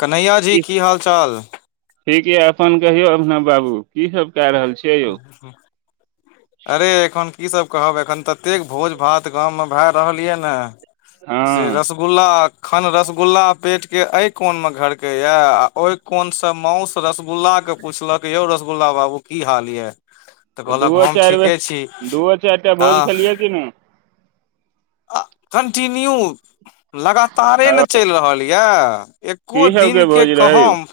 कन्हैया जी की हालचाल ठीक यइ अपन कहियौ अभिनव बाबू की सब कए रहल छियै यौ अरे एखन की सब कहब एखन ततेक भोज भात गाममे भए रहल यऽ न से हँ रसगुल्ला खन रसगुल्ला पेट के ए कोन मे घर के ये आ ओय कोन से माउस रसगुल्ला के पूछलक यौ रसगुल्ला बाबू की हाल यै तऽ कहलक दूओ हम चारि बेर ठीके छी दूओ चारि टा अ भोज खेलियै कि नहि आ कन्टिन्यू लगातारे आ ने चलि रहल यऽ की एको सबके दिनके भोज रहै यौ कहम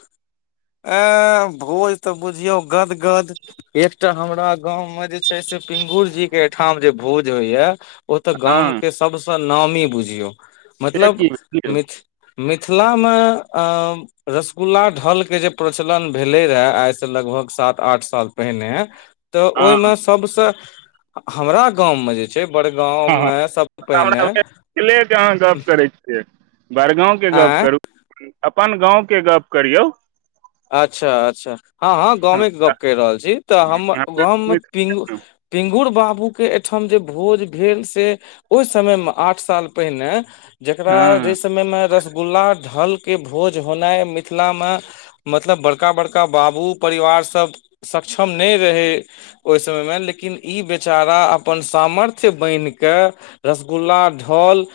ए भोज तऽ बुझियौ गदगद एकटा हमरा गाँंव मे जे छैय से पिंगुर जी के ओठाम जे भोज होय य ओ ते हँ गाम के सब स नामी बुझियौ से मतलब की मिथ यौ मित मिथिला मऽ रसगुल्ला ढल के जे प्रचलन भेले रहे आइ से लगभग सात आठ साल पहिनेै तऽ हँ ओहिमे सबस हमरा गाँव मे जे जे बड़गाँव हँ मे सबसँ पहिने हमरा बड़गाँवके गप आँय करू अपन गाँवके गप करियौ अच्छा अच्छा हँ हँ गामेके गप कर रहल छी तऽ हम हँ गाँवमे पि पिंगुुर बाप पू के एहिठम जे भोज भेल से ओहि समय मे आठ साल पहिने जकरा जैसमैय रसगुल्ला ढलके भोज होनाइ मिथिलामे मतलब बड़का बड़का बाबू परिवार सब सक्षम नहि रहै ओहि समय मे लेकिन ई बेचारा अपन सामर्थ्य बान्हि कऽ रसगुल्ला ढल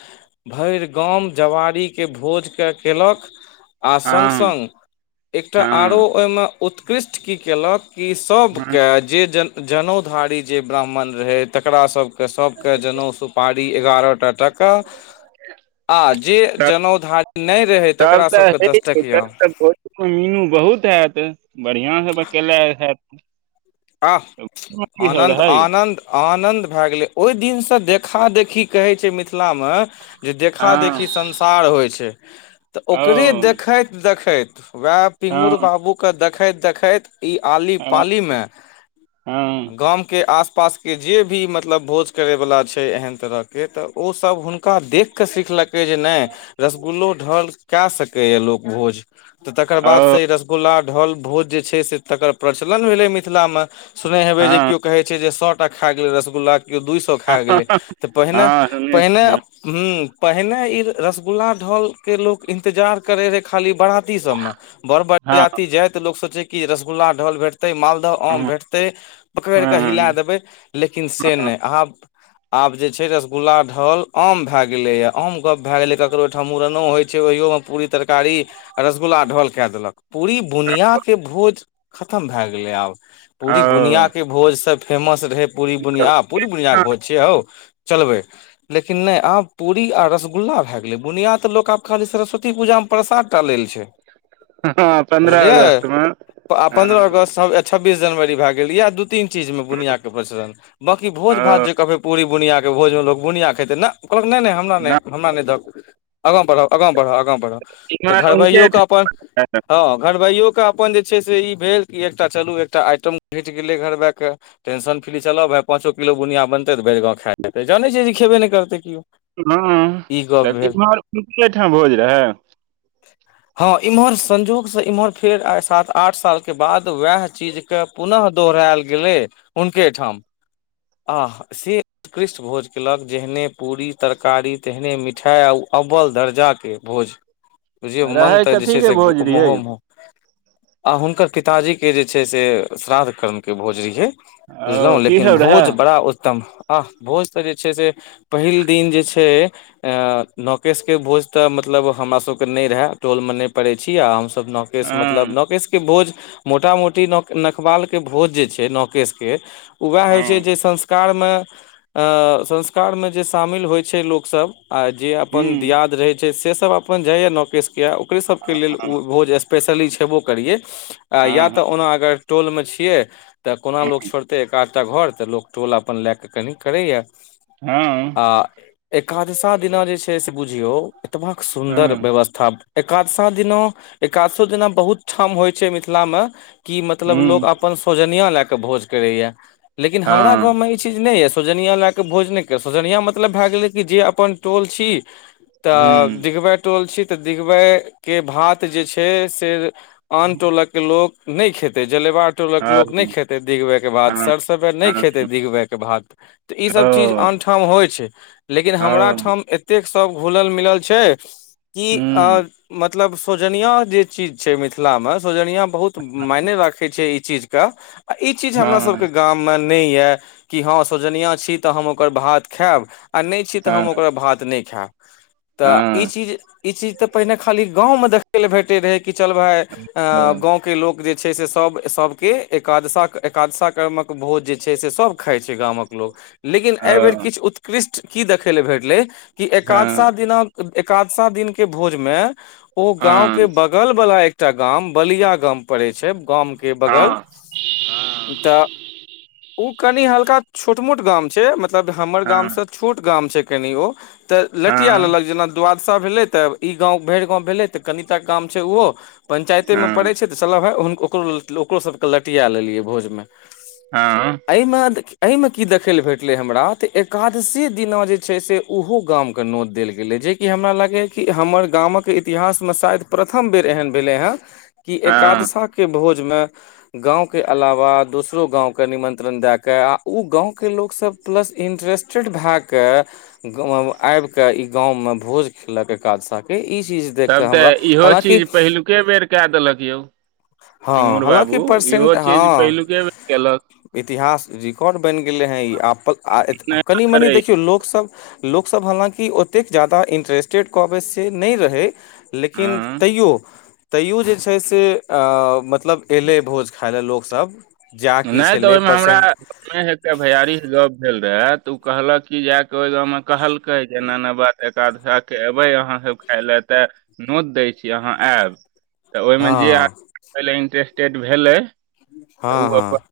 भरि गाम जवारीके भोज के केलक आ सङ्ग हँ सङ्ग एकटा आरो हँ ओहिमे उत्कृष्ट की केलक कि हँ सभके जे जन जनउ धारी जे ब्राह्मण रहय तकरा सबके सभके जनउ सु पाड़ी एगारहटा टाका आ जे त जनउ टकिया [unintelligible] मीनू बहुत एत बढ़ियां से बकेला हेत आ आनन्द यौ आनन्द आनन्द भए गेलै ओहि दिनसँ देखा देखी कहै छै मिथिला मिथिला मे जे देखा हँ देखी संसार होइ छै तऽ ओकरे ओ देखैत देखैत देख वएह पिंगुर हँ बाबू के देखैत देखैत इ आली हँ पाली मे हँ गामके आस पास के जे भी मतलब भोज करै वला छै एहन तरह के तऽ ओ सब हुनका देख केऽ सिखल लकै जे नहि रसगुल्लो ढल कए सकै या लोक भोज तऽ तकर बाद ओ से रसगुल्ला ढोल भोज जे छै से तकर प्रचलन भेलै मिथिला मे सुने हेबे जे हँ क्यो कहे छै जे सएटा खा गेलै रसगुल्ला कक्यो दू सए खा गेलै तऽ पहिने हँ सुनै पहिने छियै ह पहिने इ रसगुल्ला ढल के लोग इंतजार करे रहे खाली बराती सबमे बड़ हँ बरती जायइत लोको सोचे कि रसगुल्ला ढल भेटतै माल आम हँ भेटतै एक बैर कऽ हिला देबै लेकिन से नै आब जे छै रसगुल्ला ढ़ल आम भैय गेले या आम गप भैय गेले ककरो आ ओहिठाम मुड़नो होय छै ओहि पुरी तरकारी रसगुल्ला ढोल के देलक पूरी बुनी बुनीया के भोज खतम भय गेलै आब पूरी सुनीता ओ हँ के भोज सब फेमस रहे पूरी बुनिया आ पूरी बुनिया के भोज छिय हौ चलबे लेकिन नहि आब पूरी आ रसगुल्ला भए गेलै बुनिया तऽ लोक आब खाली सरस्वती पूजा में प्रसाद लेल छै पन्द्रह बुझलियै अगस्त मे आ पन्द्रह अगस्त ए छब्बीस जनवरी भए गेल य दू तीन चीज मे बनिया के प्रसरण बाँकी भोज भात ओ जे कहबै पूरी बुनिया के भोज में‌ लोक बुनिया खेेतै कहलक हमरा नै हमरा नै दहक आगे बढ़ आगे आगे बढ़े तऽ इम्हर उनके घरबइयौ कऽ अपन ठाम हाँ घरबइओ कऽ अपन जे छै से ई भेल कि एकटा चलू एकटा आइटम घंइट गेले घरबा के टेंशन फ्री चल भाय पाचो किलो बुनिया बनते तऽ भर गांव खैब जानै छियै जे खेबे नहि करतै केओ हँ ई गप तऽ भेल इमहरे एहिठाम भोज रहए हँ इम्हर संजोग से इम्हर फेर आ सात आठ साल के बाद वएह चीज के पुनः दोहरायल गेलै हुनके ठाम आह से उत्कृष्ट भोज कयेलक जेहने पूरी तरकारी तेहने मिठाइ आ अव्व्ल दर्जा के भोज बुझिय मन रहै तऽ कथी जे के से भोज रहियै महो महो आ हुनकर पिताजी के जे छै से श्राद्ध कर्म के भोज रहि यौ ओ बुझलहु की लेकिन सब रहै भोज बड़ा उत्तम हँ भोज तऽ जे छै से पहिल दिन जे छै अ नौ केश के भोज तऽ मतलब मतलब हमरा सब के नहि रहय टोल मे न नहि पड़े छी आ हम नौ केस मतलब हँ नौ केश के भोज मोटा मोटी तिनो नखवाल के भोज जे छै न के वएह होइ छै हँ जे संस्कार में अ संस्कार मे जे शामिल होइ छै लोक सब आ जे अपन हूँ दियाद रहे छै से सब अपन जाइ या नौ केश के ओकरे सब के लेल उ भोज स स्पेशली छेबो करिए हँ हँ ओना अगर टोल मे छियै तऽ कोना हँ लोक छोड़तै एकाध तऽ घर ते लोग टोल अपन लय के कनी करे या हँ एकादशा दिना जे छै से बुझियौ एतबा सुन्दर हँ व्यवस्था एकादशा दिना एकादशो दिना बहुत ठाम होय छै मिथिला में की मतलब हूँ लोक अपन सौजनिया लय के भोज करे या लेकिन हमरा गाँव हँ में ई चीज नहि ये सौजनिया लए क भोजने के सौजनिया मतलब भए गेलै कि जे अपन टोल छी तऽ हूँ दिघबै टोल छी तऽ दिघबै के भात जे छै से आन टोलक के लोक नहि खेते जलेवा टोलक हँ लोक नहि खेते दिघबै के भात हँ सर सब नहि हँ खेते दिघबै के बाद तऽ ई सब चीज ओ आन ठाम होइ छै लेकिन हमरा हँ ठाम एतेक सब घुलल मिलल छै कि हूँ अऽ मतब मतलब सौजनिआ जे चीज छै मिथिला में सौजनिया बहुत चीज कऽ ई चीज हमरा सब हँ के गाम नहि यऽ कि हँ सोजनिया छी तऽ हम ओकर भात खायब आ नहि छी तऽ हँ हम ओकरा भात नहि खायब तऽ ई हँ चीज ई चीज तऽ पहिने खाली गाँव मे देखै लऽ भेटैत रहै कि चल भै हँ गाँव के लोक जे छै से सब सब केाद एकादशा कर्म कऽ भोज जे छै से सब खाय छै गाँवमे गामक लोक लेकिन एहि बेेर हँ किछु उत्कृष्ट की देखै लऽ भेटलै कि एकादशा हँ दिनक एकादशा दिन के भोजमे ओ गाँंव हँ के बगल बला एकटा गाम बलिया गाम पड़ै छै गामके हँ बगल हँ तऽ ओ कनि हल्का छोट मोट गाम छै मतलब हमर गामसँ छोट गाम छै कनि ओ तऽ लटिया लेलक जेना द्वाद सा भेलै तऽ ई गाँव भरि गाँंव भेलै तऽ कनिटा गाम छै ओहो हँ पंचायते मे हँ पड़े छै चला भाई ओकरो ओकरो सबके लटिया लेलियै भोजमे हँ एहिमे एहीमे की देखेले भेटले हमरा त एकादशी दिना जे छै से उहो गाम के नोत देल गेले जेकि हमरा लागैए कि हमर गामक इतिहासमे शायद प्रथम बेर एहन भेलै हं की हँ एकादशा के भोज मे गाँंव के अलावा दोसरो गाँव के निमंत्रण देएके आ ओ गाँव के लोक सब प्लस इंट्रेस्टेड भेए के आब के इ गाँंवमे भोज खेलक एकाद सा के ई चीज देख तब कऽ तऽ हमरा इहो हालाँकि चीज पहिलु के बेर कए देलक यौ हँ पिंगुर हलाकि बाबू परसेंट इहो चीज हँ पहिलुके बेर केलक इतिहास रिकॉर्ड बनि गेलै हे ई आप आ नहि कनि मनि करैय देखियो लोक सब लोकसभ हालाँकि ओतेक जादा इन्टरेस्टेड कहबै से नहि रहै लेकिन हँ तैयो तैयो जे छै से अ मतलब एलै भोज खाइ लए लोक सब नहि तऽ ओहिमे हमरा हे टा भैयारी स गप भेल रहे तऽ ओ कहलक की जा के ओहि गाँवमे कहलकै जे एना एना बात दसा के एबै अहाँ सब खाय ले त नोत दै छी अहाँ एब तऽ ओहिमे हँ जे आदमी पहिले इंटरेस्टेड भेलै हँ तऽ ओ हँ अपन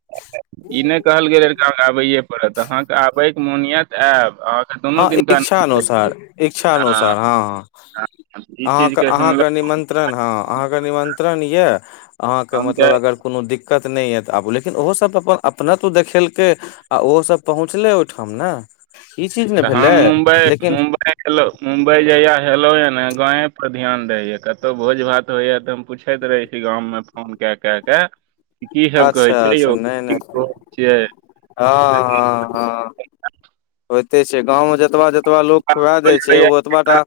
ई नहि कहल गेल के आबैए पड़त अहाँ के आबय के मोनि ए त आयब अहाँ हँ इच्छा अनुसार इच्छानुसार हँ हँ ई अहाँ के चीजके सुनलक अहाँके निमन्त्रण हँ अहाँके निमन्त्रण यए अहाँके हम तऽ मतलब अगर कोनो दिक्क क्कत नहि य तऽ आबू लेकिन ओहो सब अपन अपनत्व देखेलकै आ ओहो सब पहुँचलै ओहिठाम ने कि तऽ हमँ मुम्बइ मुम्बइो मुम्बइ जहिया हेलो ह गावे पर ध्यान रहय या कतहु भोज भात होइ या तऽ हम पूछैत रहे छी गाँव मे फोन के के की सब कहै अच्छा छै अच्छा यौ नहि नहि छियै हँ तऽ हँ हँ होइते छै गाँव मे जतबा जतबा लोक खुऐ दै छै ओ ओतबा टा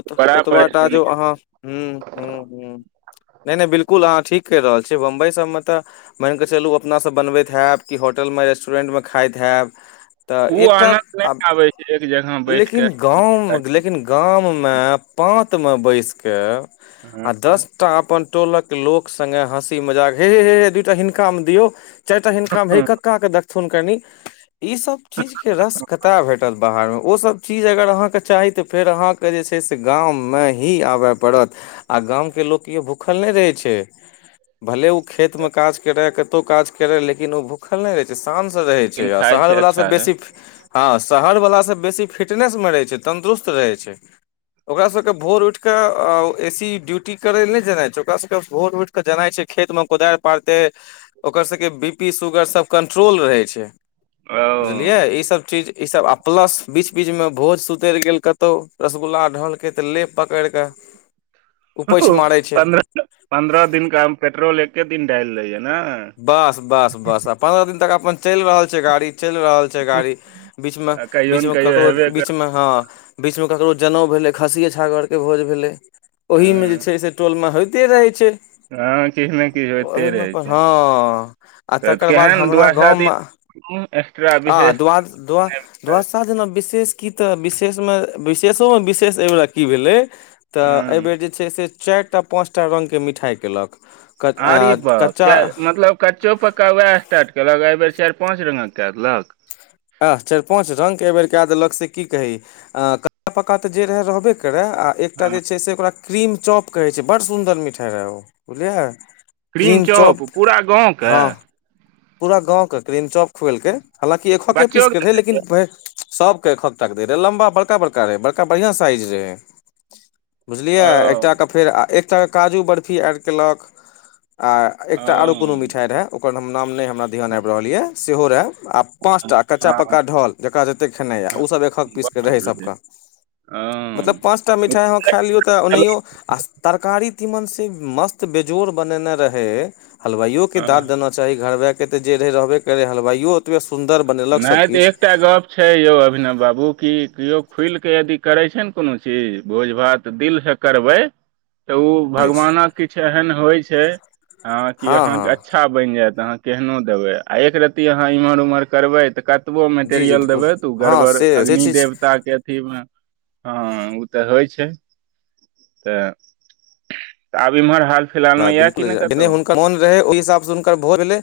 ओत बड़ा ओतबाटा परेशानी जो अहाँ हूं हूं हूं नहि नहि बिल्कुल अहाँ ठीक कर रहल छीयै बम्बई सब में तऽ मानि कऽ चलू अपना सब बनबैत हैब कि होटल मे रेस्टोरेन्ट मे खाइत हैब तऽ ओ एक टा आनन्द नहि अब आबै छै एक जगह बैठ के लेकिन गाँव लेकिन गाम मे पात मे बैसके आ दस टा अपन टोलक लोक सगे हँसी मजाक हे हेे दूटा हिनका मे दियै चारि टा हिनका मे हइ कका के देकथुन कनी ई सब चीज के रस कतय भेटत बाहर मे ओ सब चीज अगर अहाँके चाही तऽ फेर अहाँके जे छै से गाँमे ही आबय पड़त आ गाम के लोक के भूखल नहि रहै छै भले ओ खेत मे काज करै कतहुँ काज करै लेकिन ओ भूखल नहि रहै छै आ शानसँ रहै छै लेकिन आ खाय शहरवलासँ अच्छा है बेसी फी हँ शहरवलाास सभ बेसी फिटनेस मे रहै छै तन्दुरुस्त रहै छै ओकरा सभके भोर उठि कऽ अ ओ ए सी ड्यूटी करय ल नहि जेनाइ छै ओकरा सभके भोर उठि कऽ जेनाइ छै खेत मे कोदारि पारते ओकर सबके बी पी सुगर सब कंट्रोल रहे छै ओ बुझलियै ई सब चीज ई सब प्लस बीच बीच मे भोज सुतरि गेल कतौ रसगुल्ला ढलके तऽ ले पकड़ के ओ पन्द्रह पन्द्रह दिन क पेट्रोल एके दिन डालि लाइए बस बस बस आ पन्द्रह दिन तक अपन चलि रहल छै गाड़ी चलि रहल छै गाड़ी बीचमे आ कहियो ने बीचमे कहियो ककरो हेबे कर बीचमे हँ बीच मे ककरो जनेउ भेले खसी छागर के भोज भेले ओहि मे जे हँ छै से टोल मे होय दे रहै छै हँ किछ नइ किछ होइते ओहिमे रहै अपन छै हँ आ तऽ तकर बाद केहन हमरा दुआसा गाँवमे दिन एक्स्ट्रा आ विशेष दुआ दुआ कर। दुआसा दिना विशेष की तऽ विशेषमे विशेषोमे विशेष एहिब की भेलै तऽ हँ एहिबेर जे छै से चारिटा पाँच टा रंगके मिठाइ कयेलक आरे बाप च मतलब कच्चो पक्का उएह स्टार्ट केललक एहि बेर चारि पाँच रंगक क देलक आह चाइर पाँच रंगके एहि बेेर कए देलक से की कही कच्चा पक्का तऽ जे रहै रहबे आ एकटा हँ जे छै ओकरा क्रीम चॉप कहै छै बड़ सुन्दर मिठाइ रहै ओ बुझलियै क्रीम चॉप हँ पूरा गाँव के क्रीन चौक खोएलि कै हालाँकि एकहके बच्चो पीसके रहै लेकिन के सबके खक द रहै लम्बा बड़का बड़का रहे बड़का बढ़िया साइज रहे बुझलियै ओ एकटाके फेर आ एकटाके काजू बर्फी ऐड कयलक आ ओ एकटा आरो कोनो मिठाइ रहै ओकर नाम नहि हमरा ध्यान आबि रहल यऽ सेहो रहै आ पाँच टा कच्चा हँ पक्का ढोल जकरा जतेक खेनाइए हँ, ओसभ एकहक पीस कऽ बाप रहै रे। सभके मतलब हँ, पाँचटा मिठाइ अहाँ खाए लियौ तऽ ओहियओ आ तरकारी तीमन से मस्त बेजोड़ बनेने रहै हलवाइयो के दाँद हँ, देना चाही घरबा के त जे रहे रहबे करे हलवइयो ओतबे सुन्दर बनेलक नहि तऽ सभकिछु एकटा गप छै यौ अभिनव बाबू की खुलि कऽ यदि करै छै ने कोनो चीज भोज भात दिल सँ करबै तऽ ओ भगवानक किछु एहन होइ छै ह कि हँ अहा हँ के अच्छा बनि जायत तऽ अहाँ केहनो देबै आ एकरत्ती अहाँ एम्हर ओम्हरबै तऽ कत कतबो जी जी मेटेरियल बिल्कुल देबै तऽ ओ हँ गड़बड़ से से अग्नि चीज देवता के अथीमे हँ ओ तऽ होइ छै तऽ आब इम्हर हाल फिलहालमे हँ यए कि बिलकुल नहि जेने कतहु हुनकर मोन रहै ओहि हिसाबसँ हुनकर भय भेलै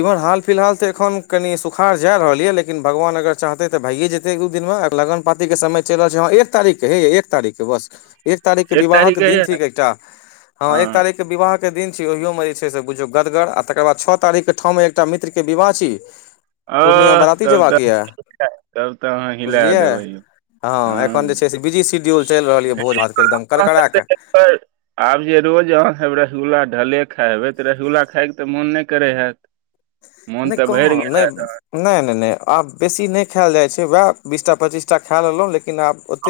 इम्हन हाल फिलहाल तऽ एखन कनि सुखार जाय रहल ये लेकिन भगवान अगर चाहते ते भायए जेते एक दू दिनमे लगन पातिक के समय चलि रहल छै हँ एक तारीख के हे य एक तारीख के बस एक तारीख के विवाह के तारीख दिन यए थ एकटा हँ एक तारीख के विवाह दिन छी ओहियोमे जे छै से बुझियौ गदगर आ तकर बाद छओ तारीख के ठाम मे एकटा मित्र के विवाह छी आ पूर्णिया बराती तब जेबाक तऽ यऽ तब तऽ अहाँ हिला बुझलियै देबै हँ एखन जे छै से बिजी शिड्यूल चलि रहल यए भोज भातके एकदम अहाँ सब करका कऽ तऽ एकर आब जे रोज अहाँ हब रसगुल्ला ढले खाइ हब तऽ रसगुल्ला खायके तऽ मोन नहि करे हयत मोन नहि तऽ भरि कहाँ गेल नहि हेत नहि नहि नहि आब बेसी नहि खायल जाइत छै उएह बीस टा पचीसटा खा लेलहुँ ले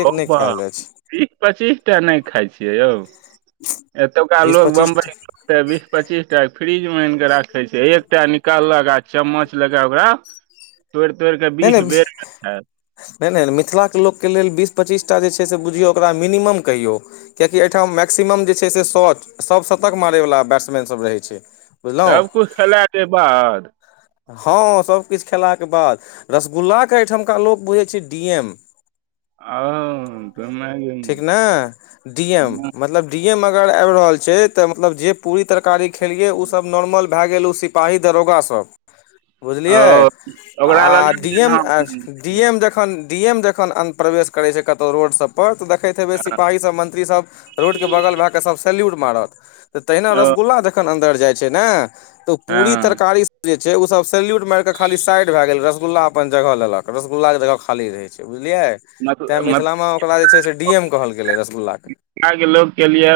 हौ बाह बीस पच्चीस टा नहि खाइ छियै यौ एतुका बीस लोग पच्चीस टा बम्बई बीस पच्चीस टा फ्री मन के राखे छै एकटा निकाललक आ चम्मच लके ओकरा तोड़ि तोड़ि कऽ नहि बीस बेर खायत नहि नहि मिथिलाके लोकके लेल विस बीस पच्चीस टा बुझीओ मिनिमम कहियो है आइटम मक्सिम जे छै सो सभ शतक मारैवला बैट्समैन सभ रहै छै बुझलहुँ सबकछु खेलाके बाद हँ सभकिछु खेलाके बाद रसगुल्लाके एहिठमका लोक बुझै छै डी एम ओ ठीक ने डी एम मतलब डी मे अगर आब रहल छै त मतलब जे पूरी तरकारी खेलिये उ सब नॉर्मल भाए गेल उ सिपाही दारोगा सब बुझलिए ओ ओकरा लग आ डीएम जखन डीएम जखन अन्य परिवेश करैय छै कतो रोड सब पर तऽ देख देखैत हेबै सिपाहीसभ मंत्रीसभ रोडके बगल भए कऽ सभ सल्यूट मारत तहिना ओ रसगुल्ला जखन अन्दर जाय छै ने तऽ पूरी हँ तरकारी जे उसब सेल्यूट मार के खाली साइड भय गेल रसगुल्ला अपन जगह लेलक रसगुल्ला के जगह खाली रहे छै बुझलियै मत तैं मिथिलामे ओकरा जे छै से डी एम कहल गेलै रसगुल्लाके मथुरा के लोग के लिए